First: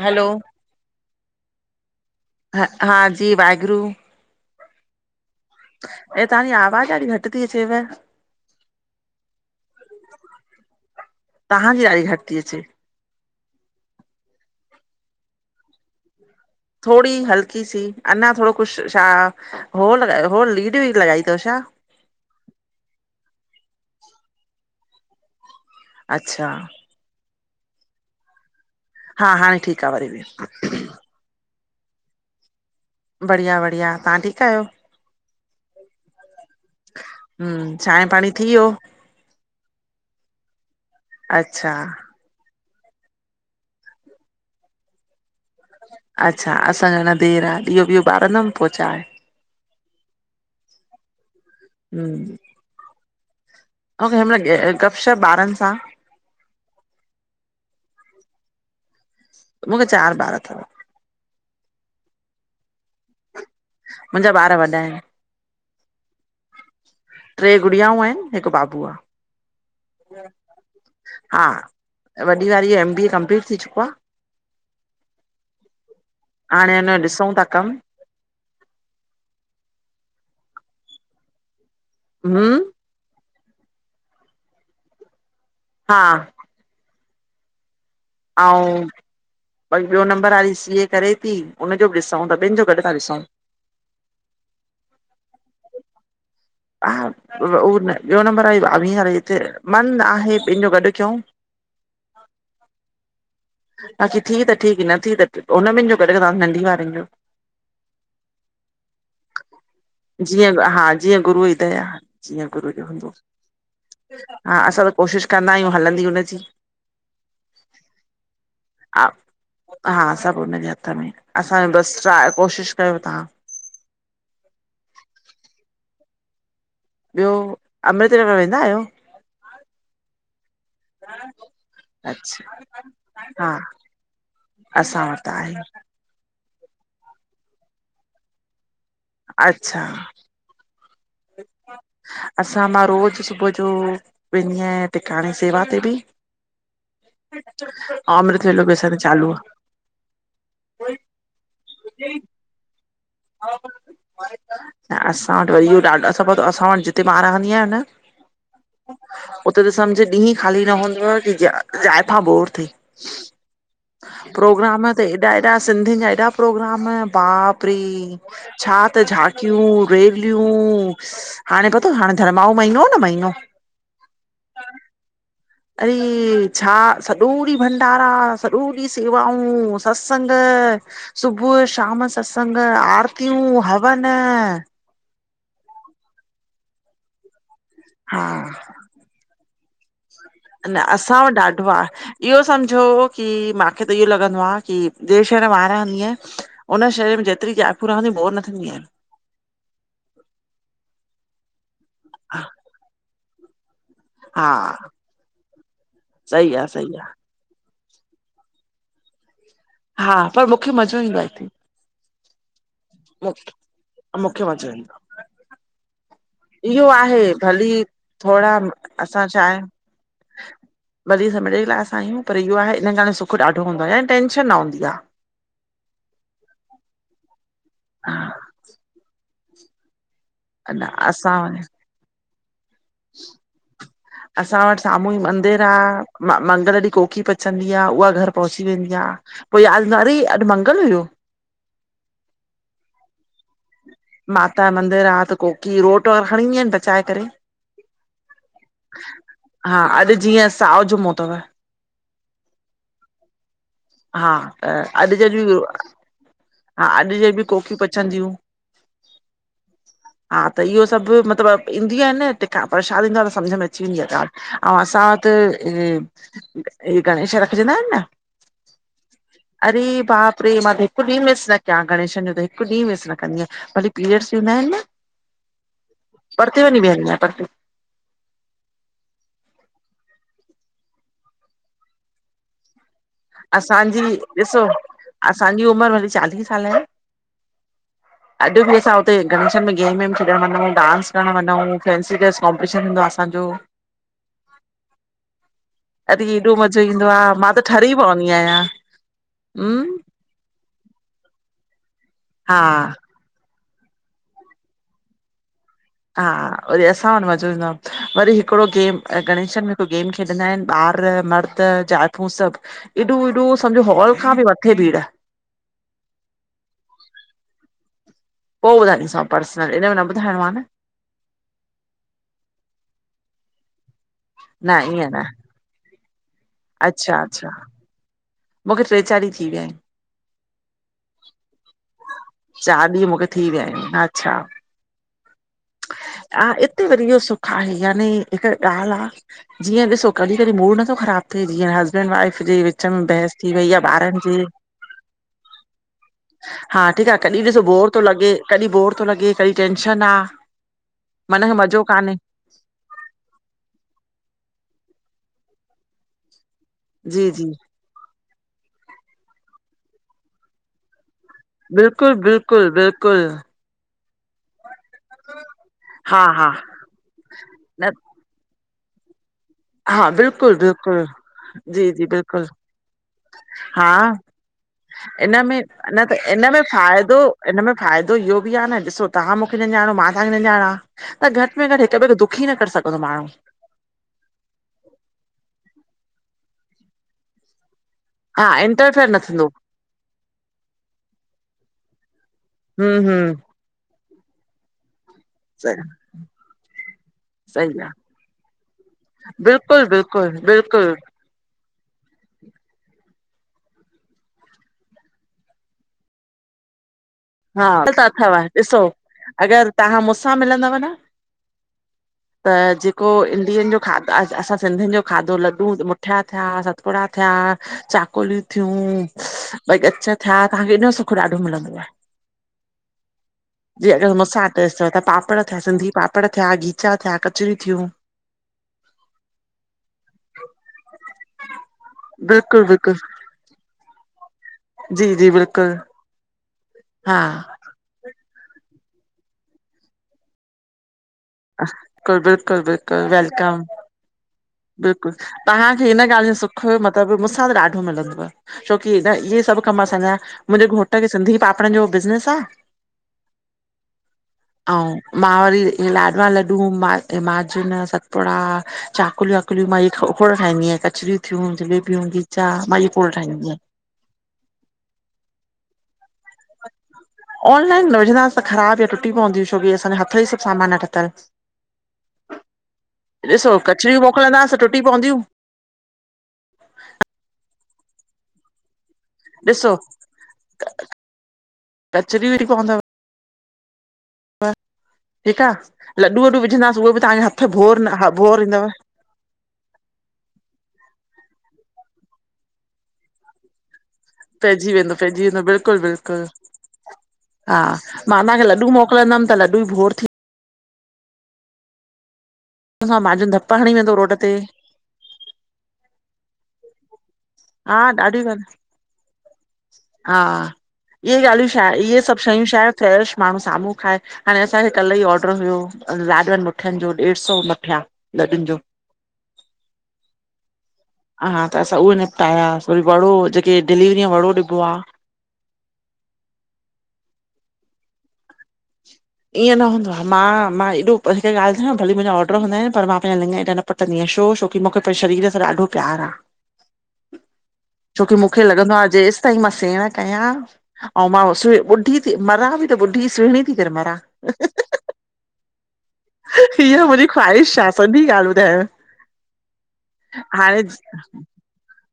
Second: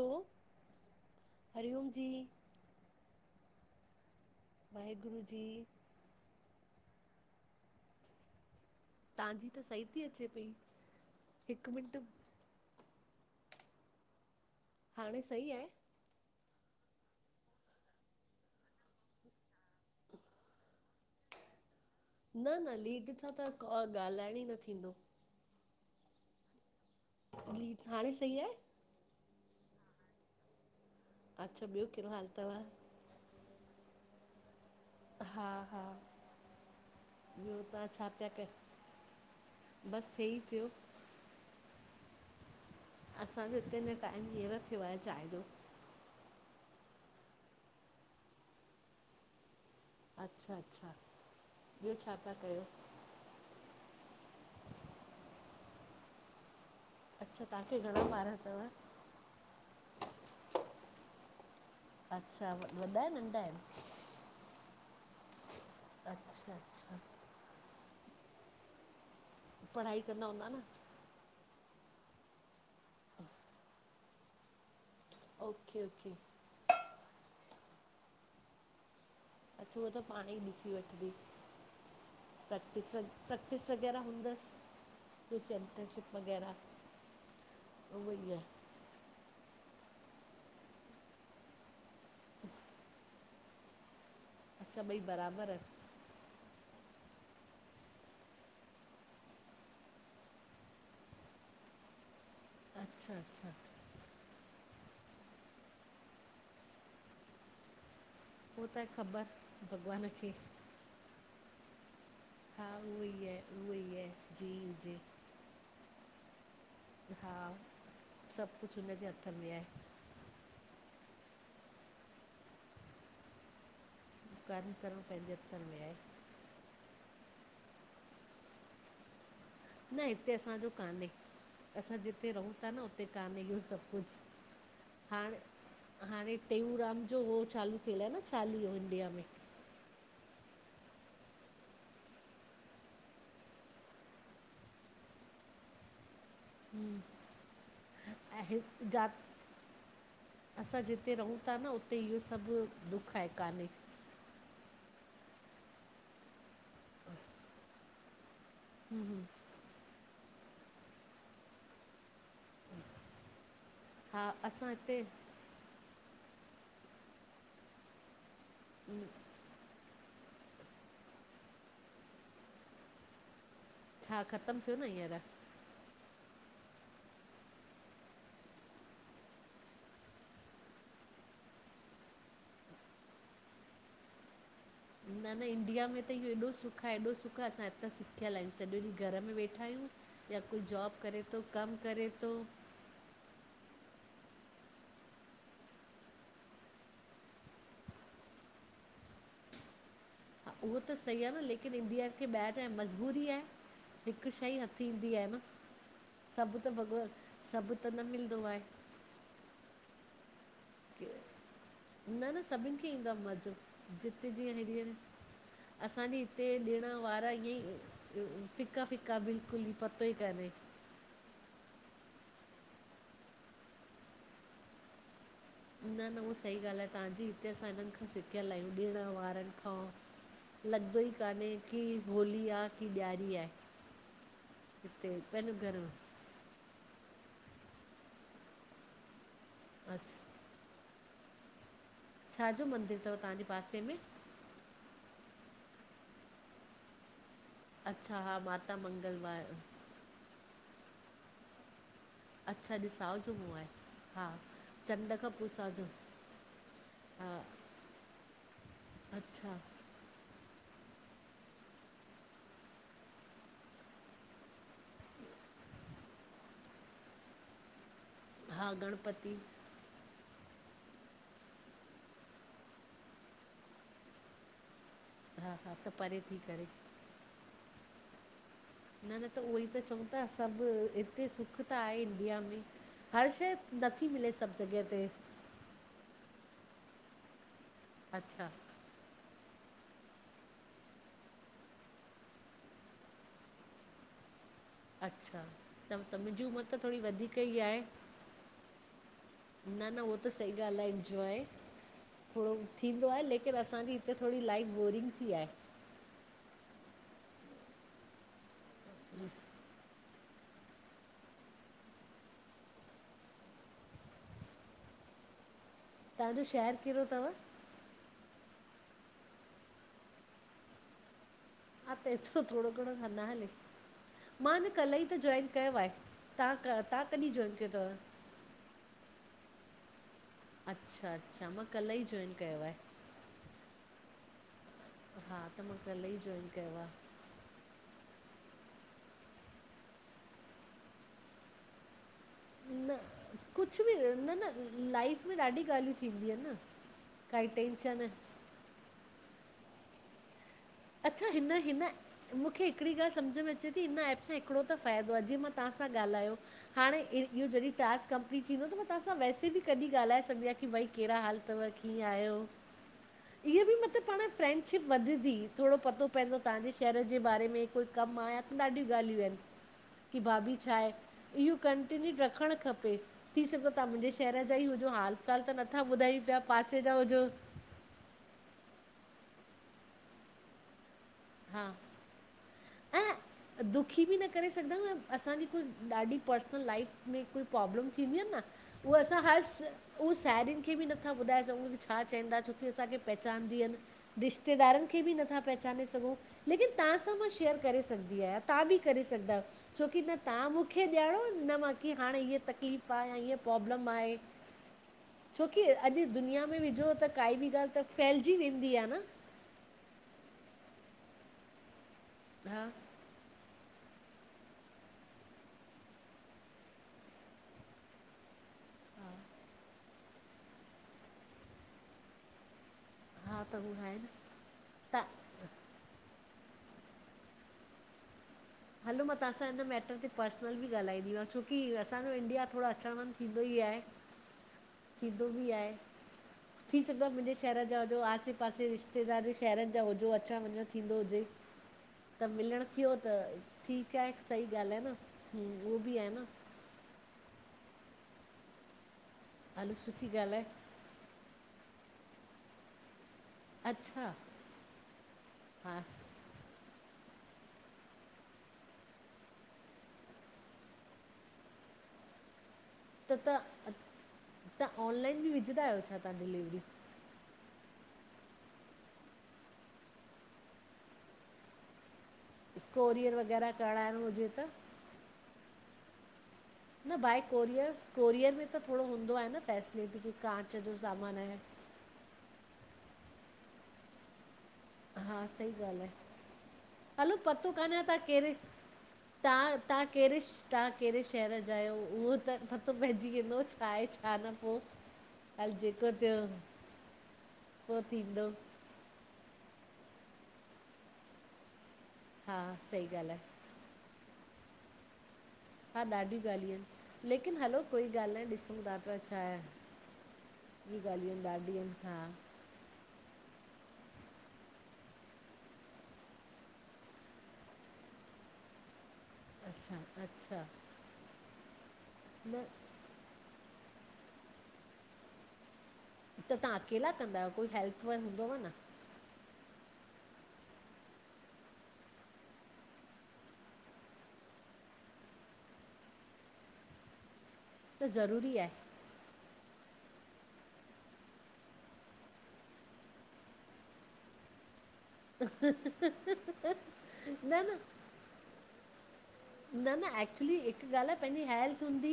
हलो हरिओम जी ह हा जी वाहेगुरु वाहेगुरु जी ऐं तांजी आवाज ॾाड़ी घटि ती अचेव। तांजी त सही थी अचे पई हिक तव्हांजी मिंट। ॾाढी घटि थी अचे हाणे सही आहे। थोड़ी हल्की सी अञा थोड़ो कुछ छा हो लॻायो हो लीड वीड लॻाई तव छा। ह न न लीड सां त ॻाल्हाइण ई न थींदो। अच्छा हाणे सही आहे। हा हाणे ठीकु आ वरी बि। अच्छा ॿियो कहिड़ो हालु थव बढ़िया बढ़िया तां ठीकु आहियो। हा हा ॿियो हम तव्हां चांहि छा पाणी थी वियो? थेई पियो अच्छा असांजे हिते अञ टाइम हींअर थियो आहे चांहि जो अच्छा असांजो अञा देरि आहे ॾियो ॿियो ॿारंदमि पो चांहि। अच्छा अच्छा, ॿियो छा पा हम्म कयो? [unintelligible] गपशप ॿारनि सां अच्छा तव्हां खे घणा ॿार थव? मूंखे खे चार बारह थव अच्छा वॾा नंढा आहिनि? मुंहिंजा ॿार वॾा आहिनि अच्छा अच्छा ॿियाऊं आहिनि, हिकु बाबू आ। पढ़ाई कंदा हूंदा न? वॾी वारी एम बी ए कंपलीट थी चुको आ ओके ओके हाणे अञां जो ॾिसूं था कम अच्छ हूअ त पाणी ई ॾिसी वठंदी हम्म प्रैक्टिस प्रैक्टिस वग़ैरह हूंदसि कोई हा चैम्पियनशिप वग़ैरह उहो ई आहे आऊं वरी ॿियो नंबर वारी सीए करे थी उनजो बि ॾिसूं ॿनि जो गॾु था ॾिसूं अच्छा ॿई बराबरि आहिनि हा उहो ॿियो नंबर आहे वीह साल जी त मन आहे ॿिनी जो गॾु कयूं [inaudible] अच्छा अचछा बाक़ी थी त ठीकु न थी त हुन ॿिन जो गॾु तव्हां नंढी वारनि जो हू त ख़बर भॻवान खे उहो त आ जीअं हा गुरू जो उहो हूंदो ई आहे उहो ई आहे हा जीअं असां त हुजे कोशिशि कंदा आहियूं हलंदी हुनजी हा सभु कुझु हुनजे हथ में आहे। हा सभु हुनजे हथ में असां बसि ट्रा कोशिशि कयूं था कर्म करणु पंहिंजे हथ में आहे ॿियो अमृत वेला वेंदा आहियो? न हिते असांजो कान्हे असां जिते अच्छा रहूं था न हुते कान्हे हा इहो सभु कुझ असां वटि त आहे टेऊराम जो उो चालू थियल आहे न चालीहो? इंडिया में अचछा [unintelligible] असां मां रोज़ सुबुह जो वेंदी आहियां टिकाणे सेवा ते बि अमृत ऐं वेलो असां जो जात चालू आ असां जिते रहूं था न उते इहो सभु द [unintelligible] असां वटि वरी इहो ॾाढो अ सभां असां वटि जिते मां रहंदी आहियां न उते त सम्झ ॾींही ख़ाली न हूंदो आ [inaudible] मथां बोर थी हा असां प्रोग्राम हिते ते एॾा एॾा सिंधियुनि जा एॾा प्रोग्राम बाप रे छा त झाकियूं! विल्यूं हाणे पतो हाणे धर्माऊ महीनो हा न महीनो छा ख़तमु थियो न हींअर? अड़े छा सॼो ॾींहुं भंडारा सॼो ॾींहुं सेवाऊं सत्संग [unintelligible] सुबुह शाम सतसंग आर्तियूं हवन न न इंडिया में त इहो एॾो सुखु आहे एॾो सुखु असां हितां हा सिकयल आहियूं सॼो ॾींहुं घर में वेठा आहियूं या कोई न जॉब असां करे वटि थो ॾाढो कमु आ करे थो इहो सम्झो की मां मूंखे त इहो लॻंदो आहे की ॿे शहर वां रहंदी आहिय उन शहर में जेतिरी झाकयूं रहंदी बो न थींदयूं आहनि। हा उहो त सही आहे न लेकिन इंडिया खे ॿाहिरि मजबूरी आहे हिकु हा शइ ही हथ ईंदी आ न सही सभु आहे त सही भॻवान आहे सभु त न मिलंदो आहे हा पर मूंखे मज़ो ईंदो हिथे न न सभिनि खे ईंदो आहे मज़ो जित मूंखे जीअं मज़ो ईंदो हिडी असांजी ते आहे ॾण इहो आहे वारा इअं भली ई थोरा फिका फिका असां छा आहे बिल्कुल ई पतो ई काने भली [unintelligible] जे लाइ असां आहियूं पर इहो आहे हिन ॻहि सुख ॾाढो हूंदो आहे या टेंशन न हूंदी आ न न उहा सही ॻाल्हि आहे तव्हां जी हिते असां हिननि खां हा सिखियल आहियूं ॾिण वारनि खां। न लॻदो ई असां काने की होली आ। असां वट साम्हूं हिते ई पंहिंजो मंदिर आ घर में म मंदिर ॾींहं को की पचंदी आ उहा घर पोहुची वेंदी आ पो यादि न अरे अच्छा अॼु मंगल हुयो। छा जो मंदरु तव तव्हांजे पासे में? माता मंदिर आह त कोकी रोट खणी ईंदयू आहिनि पचाए करे। अच्छा हा माता मंगलवार हा अॼु जीअं साओ जमो थव अच्छा अॼ साओ जुमो आहे हा चंड अॼु खां जॾहिं पो बि साओ जुमो। हा अॼु जे बि कोकियूं पचंदियूं। अच्छा। हा त इहो सभु मतलब ईंदियूं आहिन न टिका परशाद ईंदो आ न सम्झ में अची वेंदी आ ॻाल्हि ऐं असां वटि ऐ ऐ ऐ ही गणेश रखजंदा आहिन न। हा गणपती। अरे बाप मां त हिक ॾींहुं मिस न कयां गणेशनि जो त हिक ॾींहुं मिस न कंदी आहियां भली पीरियड्स थींदा आहिन न हा हा त परे थी परते करे वनी विहंदी आयां परते। न न त उहोई त चऊं था सभु हिते सुख त आहे इंडिया में। हर शइ असांजी नथी मिले सभु ॾिसो जॻह ते असांजी उमर वरी चालीह साल आहे। अॼ अच्छा बि असां हुते गणेशन में गेम वेम खेॾण वञूं डांस करण वञफऊं फैंसी ड्रेस कॉम्पिटिशन हूंदो आ असांजो। ? अरे एॾो त मज़ो थोरी ईंदो आ वधीक मां ई त आहे ठरी पवंदी आहियां। न हम्म न उहो त सही ॻाल्हि आएभ इंजॉय। थोङो हा थींदो आहे लेकिन असांजी हिते थोड़़ी लाइफ बोरिंग सी आए। हा वरी असां वट मज़ो ईंदो आ वरी हिकड़ो गेम गणेश में हिक गेम खेॾंदा आहिन ॿार मर्द ज़ाइफ़ूं सभ एॾो एॾो सम्झो हॉल खां बि मथे भीड़। तांजो शेहर केड़ो थव? पो ॿुधाईंदसांव पर्सनल इन में न ॿुधाइणो आ न। हा त एतरो थोड़ो घणो न हले मां अना न कल ई ईअं त न जाॅइन कयो आए। तां क तां कॾी जॉइन कयो थव? मुखे टे चार ॾींहं थी विया आहिन। अचछा अच्छा मां कल ई जोइन कयो आहे। चार ॾींहं मूंखे थी विया आहिनि अच्छा हा त मां कल्ह ई जॉइन आ कयो इते आहे वधी सुख आहे यानी हिक ॻाल्ह आ जीअं ॾिसो कॾीं कॾीं मूड नथो ख़राब थिए जीअं हसबैंड वाइफ जे विच न में बहस। वरी या कुझु बि ॿारन जे न न लाइफ में ॾाढी ॻाल्हियूं थींदियूं आहिनि न हा ठीक आ कॾीं काई ॾिसो बोर तो टेंशन आहे। लॻे कॾीं बोर तो लॻे कॾीं टेंशन आ। अच्छा मन हिन खे हिन मज़ो कान्हे मुखे हिकड़ी ॻाल्हि सम्झ में अचे ती हिन एप सां हिकड़ो त फ़ाइदो आए जीअ मां तां सां ॻाल्हायो हाणे इ जी जी इहो जॾहिं टास्क कंप फ्री थींदो त मां तव्हां सां वैसे बि कॾीं ॻाल्हाए सघदी आयां क भई केड़ा हाल? अथव कीअं बिल्कुल आहियो बिल्कुल बिल्कुल। इहा बि मतिलबु पाण फ्रैंडशिप वधदी थोड़ो पतो हा पएंदो हा तां जे शेहर जे बारे में कोई न कम आ। ॾाढियूं ॻाल्हियूं आहिन। हा की भाभी बिल्कुलु छाए? बिल्कुलु इहो जी जी कंटिन्यू बिल्कुलु रखण खपे थी सघो था मुंहिंजे शहर ज इनमें न त इनमें पासे जा फ़ाइदो हुजो इनमें फ़ाइदो इहो बि आ न ॾिसो तां मुखे न ञाणो मां तांखे न ञाणा। त घटि हा में घटि हिक ॿिए खे दुखी न करे सघंदो माण्हू। ऐं दुखी बि न करे सघंदा न असांजी कोई ॾाढी पर्सनल लाइफ में कोई प्रॉब्लम थिंदयूं आहिन हा न इंटरफेयर असां थींदो ऊ साहेड़ियुन खे बि नथा ॿुधाए सघूं छा चएंदा छोकी असां हूं हूं पचानदी अन रिश्तेदारनि खे बि नथा स पहचाने सघूं। लेकिन तव्हांसां मां शेयर सही करे आहे सघंदी आहियां, तव्हां बि करे सघंदा आहियो, बिल्कुलु छोकी न बिल्कुलु तव्हां मूंखे बिल्कुलु ॼाणो न की हाणे हीअ तकलीफ़ आहे हीअ प्रॉब्लम आहे छोकी, अॼु दुनिया में विझो त काई बि हा, ॻाल्हि त अथव फैलिजी वेंदी ॾिसो, आहे न अगर तव्हां मूंसां मिलंदव न हा अं जेको ॾिहनि जो खाधा असां सिंधियुनि जो खाधो लॾूं मुठिया थिया सतपुड़ा थिया चाकोलियूं थियूं भई ॻच थिया तांखे एॾो सुख ॾाढो मिलंदव। हा त हू जी आहे न अगरि मुसां अटैच थिया त पापड़ थिया सिंधी पा पापड़ थिया, खीचा थिया, कचर थियूं हलो मां तव्हांसां हिन मैटर ते पर्सनल बि ॻाल्हाईंदी मां, छोकी असांजो इंडिया बिल्कुलु थोरो बिल्कुलु अचणवञि थींदो ई आहे बि आहे, जी थींदो जी बि आहे, बिल्कुलु थी सघंदो आ हा मुंहिंजे शहर जा जो आसे पासे रिश्तेदार शहरनि जा हुजो अचणु वञणु थींदो हुजे [unintelligible] त मिलणु थियो त वेलकम ठीकु आहे सही ॻाल्हि आहे न बिल्कुलु, हम्म, उहो तव्हांखे बि हिन आहे न ॻाल्हि जो सुख मतलबु मूंसां त ॾाढो छो मिलंदो आहे, छोकि इध इहे सभ हलो कम असां सुठी जा ॻाल्हि आहे मुंहिंजे घोट खे सिंधी पा पडनि जो बिज़नेस आ, अच्छा अऊं मां वरी हा ला लॾू, माजून, सतपुड़ा, चाकलियूं-वाकुलियूं मां इहे खोड़ ठाहिंदी आयां, कचरियूं थियूं [unintelligible] खोड़ त ठाहींदी तव्हां, तव्हां ऑनलाइन बि विझंदा आहियो छा तव्हां डिलीवरी? ऑनलाइन न विझंदासीं त ख़राबु या टुटी पवंदियूं छोकी असांजो हथ ई सभु सामान आ ठथल कोरियर वग़ैरह ॾिसो, कराइणो कचरियूं हुजे मोकिलंदासीं त टुटी पवंदियूं। न बाए कोरियर कोरियर में त थोड़ो हूंदो आहे न ॾिसो फैसिलिटी की कांच जो सामान आहे [unintelligible] बस हा ठीकु सही आ, ॻाल्हि आहे लॾू वॾू विझंदासीं उहे बि हलो तव्हांखे हथ पतो बोर कान्हे तव्हां न कहिड़े बोर ईंदव तव्हां, तव्हां कहिड़े तव्हां कहिड़े शहर जा आहियो उहो त पतो पइजी वेंदो छा आहे छा न पोइ पइजी वेंदो, पइजी वेंदो, हल बिल्कुलु जेको थियो बिल्कुलु हा, पोइ मां थींदो तव्हांखे लॾू मोकिलींदमि त लडॾू बोर थी हा सही हुन सां ॻाल्हि आहे माजून धपु हणी वेंदो रोड ते हा ॾाढियूं ॻाल्हियूं आहिनि, लेकिन हलो हा कोई ॻाल्हि न आहे, ॾाढियूं ॾिसूं था पिया छाहे हा इहे ॻाल्हियूं छा, आहिनि हा इहे सभु शयूं छा कुझु माण्हू साम्हूं खाए, हाणे असांखे कल्ह ई ऑडर हुयो लाॾवनि मुठियनि जो ॾेढ सौ मुठिया लॾूनि जो अच्छा अच्छा हा हा, त असां उहे न निपटायास वरी [unintelligible] कि डिलीवरीअ में वड़ो ॾिबो आ त तव्हां अकेला कंदा आहियो, कोई हेल्प वन हूंदव न ईअं न हूंदो आहे मां मां एॾो हिकु ॻाल्हि ॿुधायंव, भले मुंहिंजा ऑडर हूंदा आहिनि पर मां पंहिंजा लिंघ ऐॾा न पटंदी आहियां छो छोकी, मूंखे पंहिंजे शरीर सां ॾाढो प्यार आ [inaudible] छोकी ज़रूरी मूंखे आहे लॻंदो आ जैस ताईं मां सेण कयां अऊं मां ॿुढी थी मरां बि त ॿुढी सुहिणी थी करे मरां। हि हि हि हीअ मुंहिंजी न ख़्वाहिश न सॼी ॻाल्हि ॿुधायांव न न एक्चुली हाणे हिकु ॻाल् आ पंहिंजी हेल्थ हूंदी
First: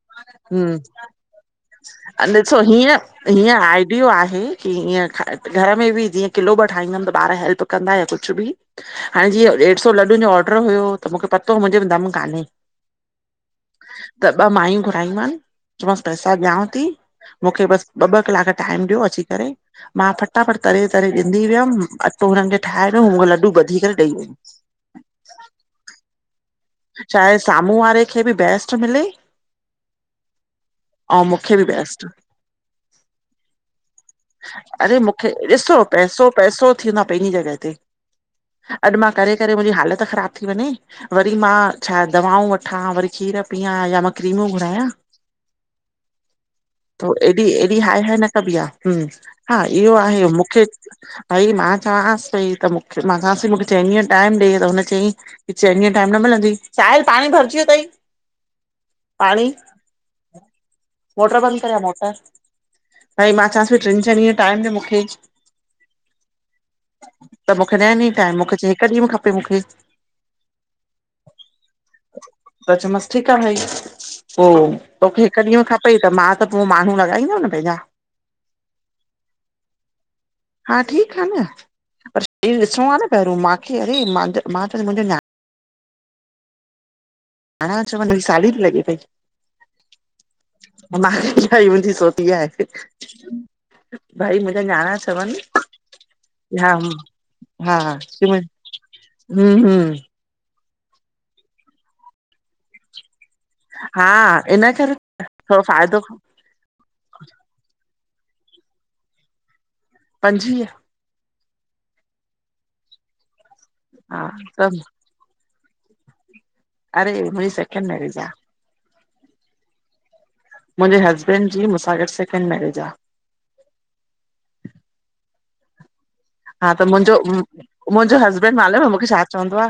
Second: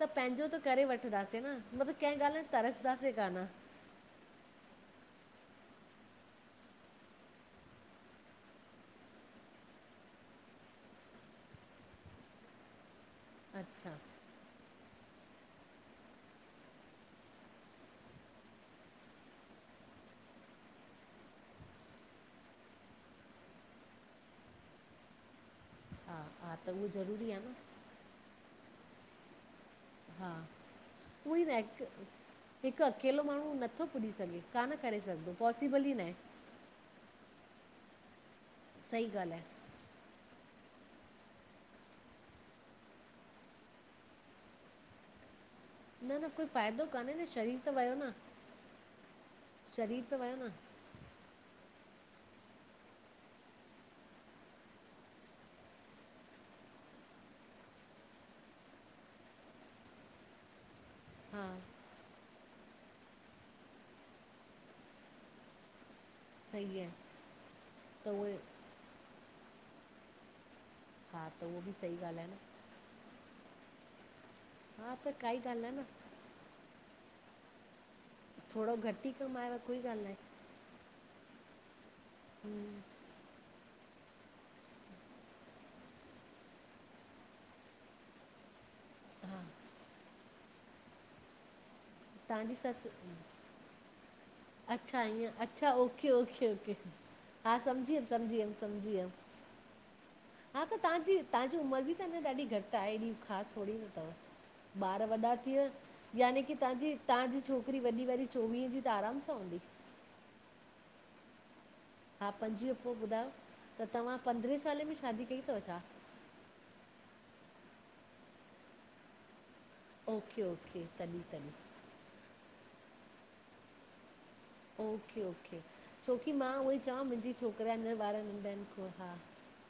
त पंहिंजो त हम्म, करे वठंदासीं न मतिलबु कंहिं ॻाल्हि ॾिसो, हीअं तरसंदासीं कान हीअं आइडियो आहे की हीअं घर में बी जीअं किलो ॿ ठाहींदम त ॿार हेल्प कंदा कुझु बि हाणे जीअं ॾेढ सौ लॾुनि जो ऑडर हुयो त मूंखे पतो मुंहिंजे दम कान्हे अच्छा त ॿ मायूं घुरायूं मान [unintelligible] ॾियांव थी, मूंखे बस ॿ ॿ क्लास टाइम ॾियो अची करे मां फटाफट तरे तरे ॾ कठी वियमि अटो हुननि खे ठाहे ॾिनम हू लॾूं ॿधी करे ॾेई वई। [inaudible] त उहो ज़रूरी चाहे आहे न साम्हूं वारे खे बि बैस्ट मिले हा ऐं उहो ई मूंखे न बि हिकु बैेस्ट हिकु अकेलो माण्हू नथो पुॼी सघे कान अरे करे मूंखे, सघंदो ॾिसो पॉसिबल ई न आहे पैसो पैसो थींदो आ पंहिंजी जॻह ते अॼु सही मां करे ॻाल्हि आहे करे मुंहिंजी हालत ख़राब थी वञे वरी मां छा दवाऊं वठां, वरी खीर पीयां मां क्रीमूं घुराया न न कुझ त एॾी हएॾी हाय हाय न कबी आहे हम हा इहो शरीर त आहे वियो न मूंखे भई मां चवांसि पई त मूंखे मां चांसि पई त मूंखे चइनिह जो टाइम ॾे त हुन चई की चइनि टाइम न मिलंदई साहिल पाणी भरजी वियो तई। पाणी मोटर हा बंद करे आ मोटर। भई मां चवांसि पई टिनि चैंन ॾींहंनि जो टाइम ॾे मूंखे सही आहे त मूंखे न ॾिनई त उहे टाइम मूंखे चई हिकु ॾींहुं में खपे मूंखे हा त उहो बि सही ॻाल्हि आहे न त चैमांसि ठीकु आ भई पो हा त तोखे काई हिकु ॾींहुं ॻाल्हि जो न आहे न खपे त मां त पो माण्हू लॻाईंदम न पंहिंजा। थोरो घटि ई कमायोव कोई ॻाल्हि न आहे। हा ठीकु आहे न [inaudible] इहो ॾिसणो आहे न पहिर मां चरी मां त, मां त मुंधियल आं अञा चवनि मुंजी साली बि लॻे पई हा [inaudible] चई मुंजी थोरो पी आय तव्हांजी ससु भई मुंहिंजा न्याणा अच्छा ईअं चवनि अच्छा ओके ओके [inaudible] हा ओके हा सम्झी ह वियमि सम्झी वियमि सम्झी वियमि [inaudible] हं हं हा त तव्हांजी तव्हांजी उमिरि बि अञ ॾाढी घटि आहे हेॾी। ख़ासि थोरी न हा इन तव करे ॿार वॾा थोरो फ़ाइदो थियव यानी की तव्हांजी तव्हांजी छोकिरी वॾी वारी चोवीहं जी त आरामु सां हूंदी। पंजवीह हा पंजवीह, पो ॿुधायो त तव्हां हा पंद्रहें त साले में शादी कई अथव छा? अरे मुंहिंजी [inaudible] न ॾिसजां। ओके ओके मुंहिंजे तॾहिं हसबैंड जी तॾहिं मूंसा गॾु सेकेंड मेरेज आ। ओके ओके छोकी मां हा उहो ई त चवां मुंहिंजो मुंहिंजे छोकिरे जा अञा मुंहिंजो ॿार नंढा हस्बैंड मालूम आहे आहिनि मूंखे हा। छा चवंदो आ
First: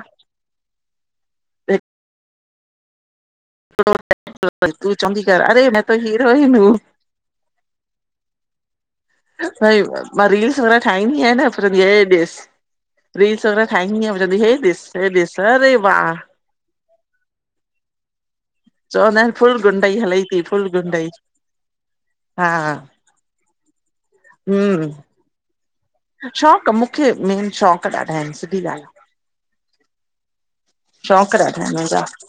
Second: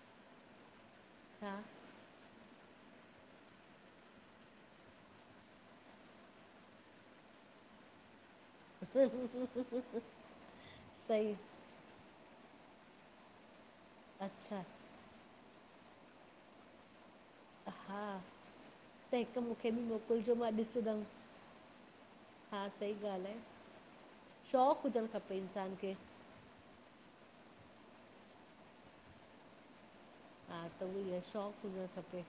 हा [inaudible] तूं चवंदी कर अड़े मैं तो हीरोइन हूं। [unintelligible] भई मां रील्स वग़ैरह ठाहींदी आहियां सही न फिर [inaudible] रील्स वग़ैर ठाईंदी अयां [inaudible] हे अच्छा दिस हे दिस अरे वा। हा त चवंदा आहिनि हिकु फुल मूंखे बि गुंडई हलई मोकिलिजो थी मां फुल ॾिसंदमि गुंडई। हा सही ॻाल्हि आहे शौंकु हम्म हुजणु खपे इंसान खे। शौक़ु मूंखे मेन शौक़ ॾाढा आहिनि सिधी ॻाल्हि आ। हा त उहो ई आहे शौंक ॾाढा शौक़ु आहिन हुजणु मुंहिंजा, खपे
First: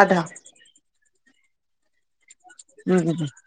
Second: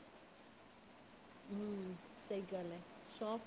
ॾाढा। हम्म सही ॻाल्हि आहे हम्म शौंक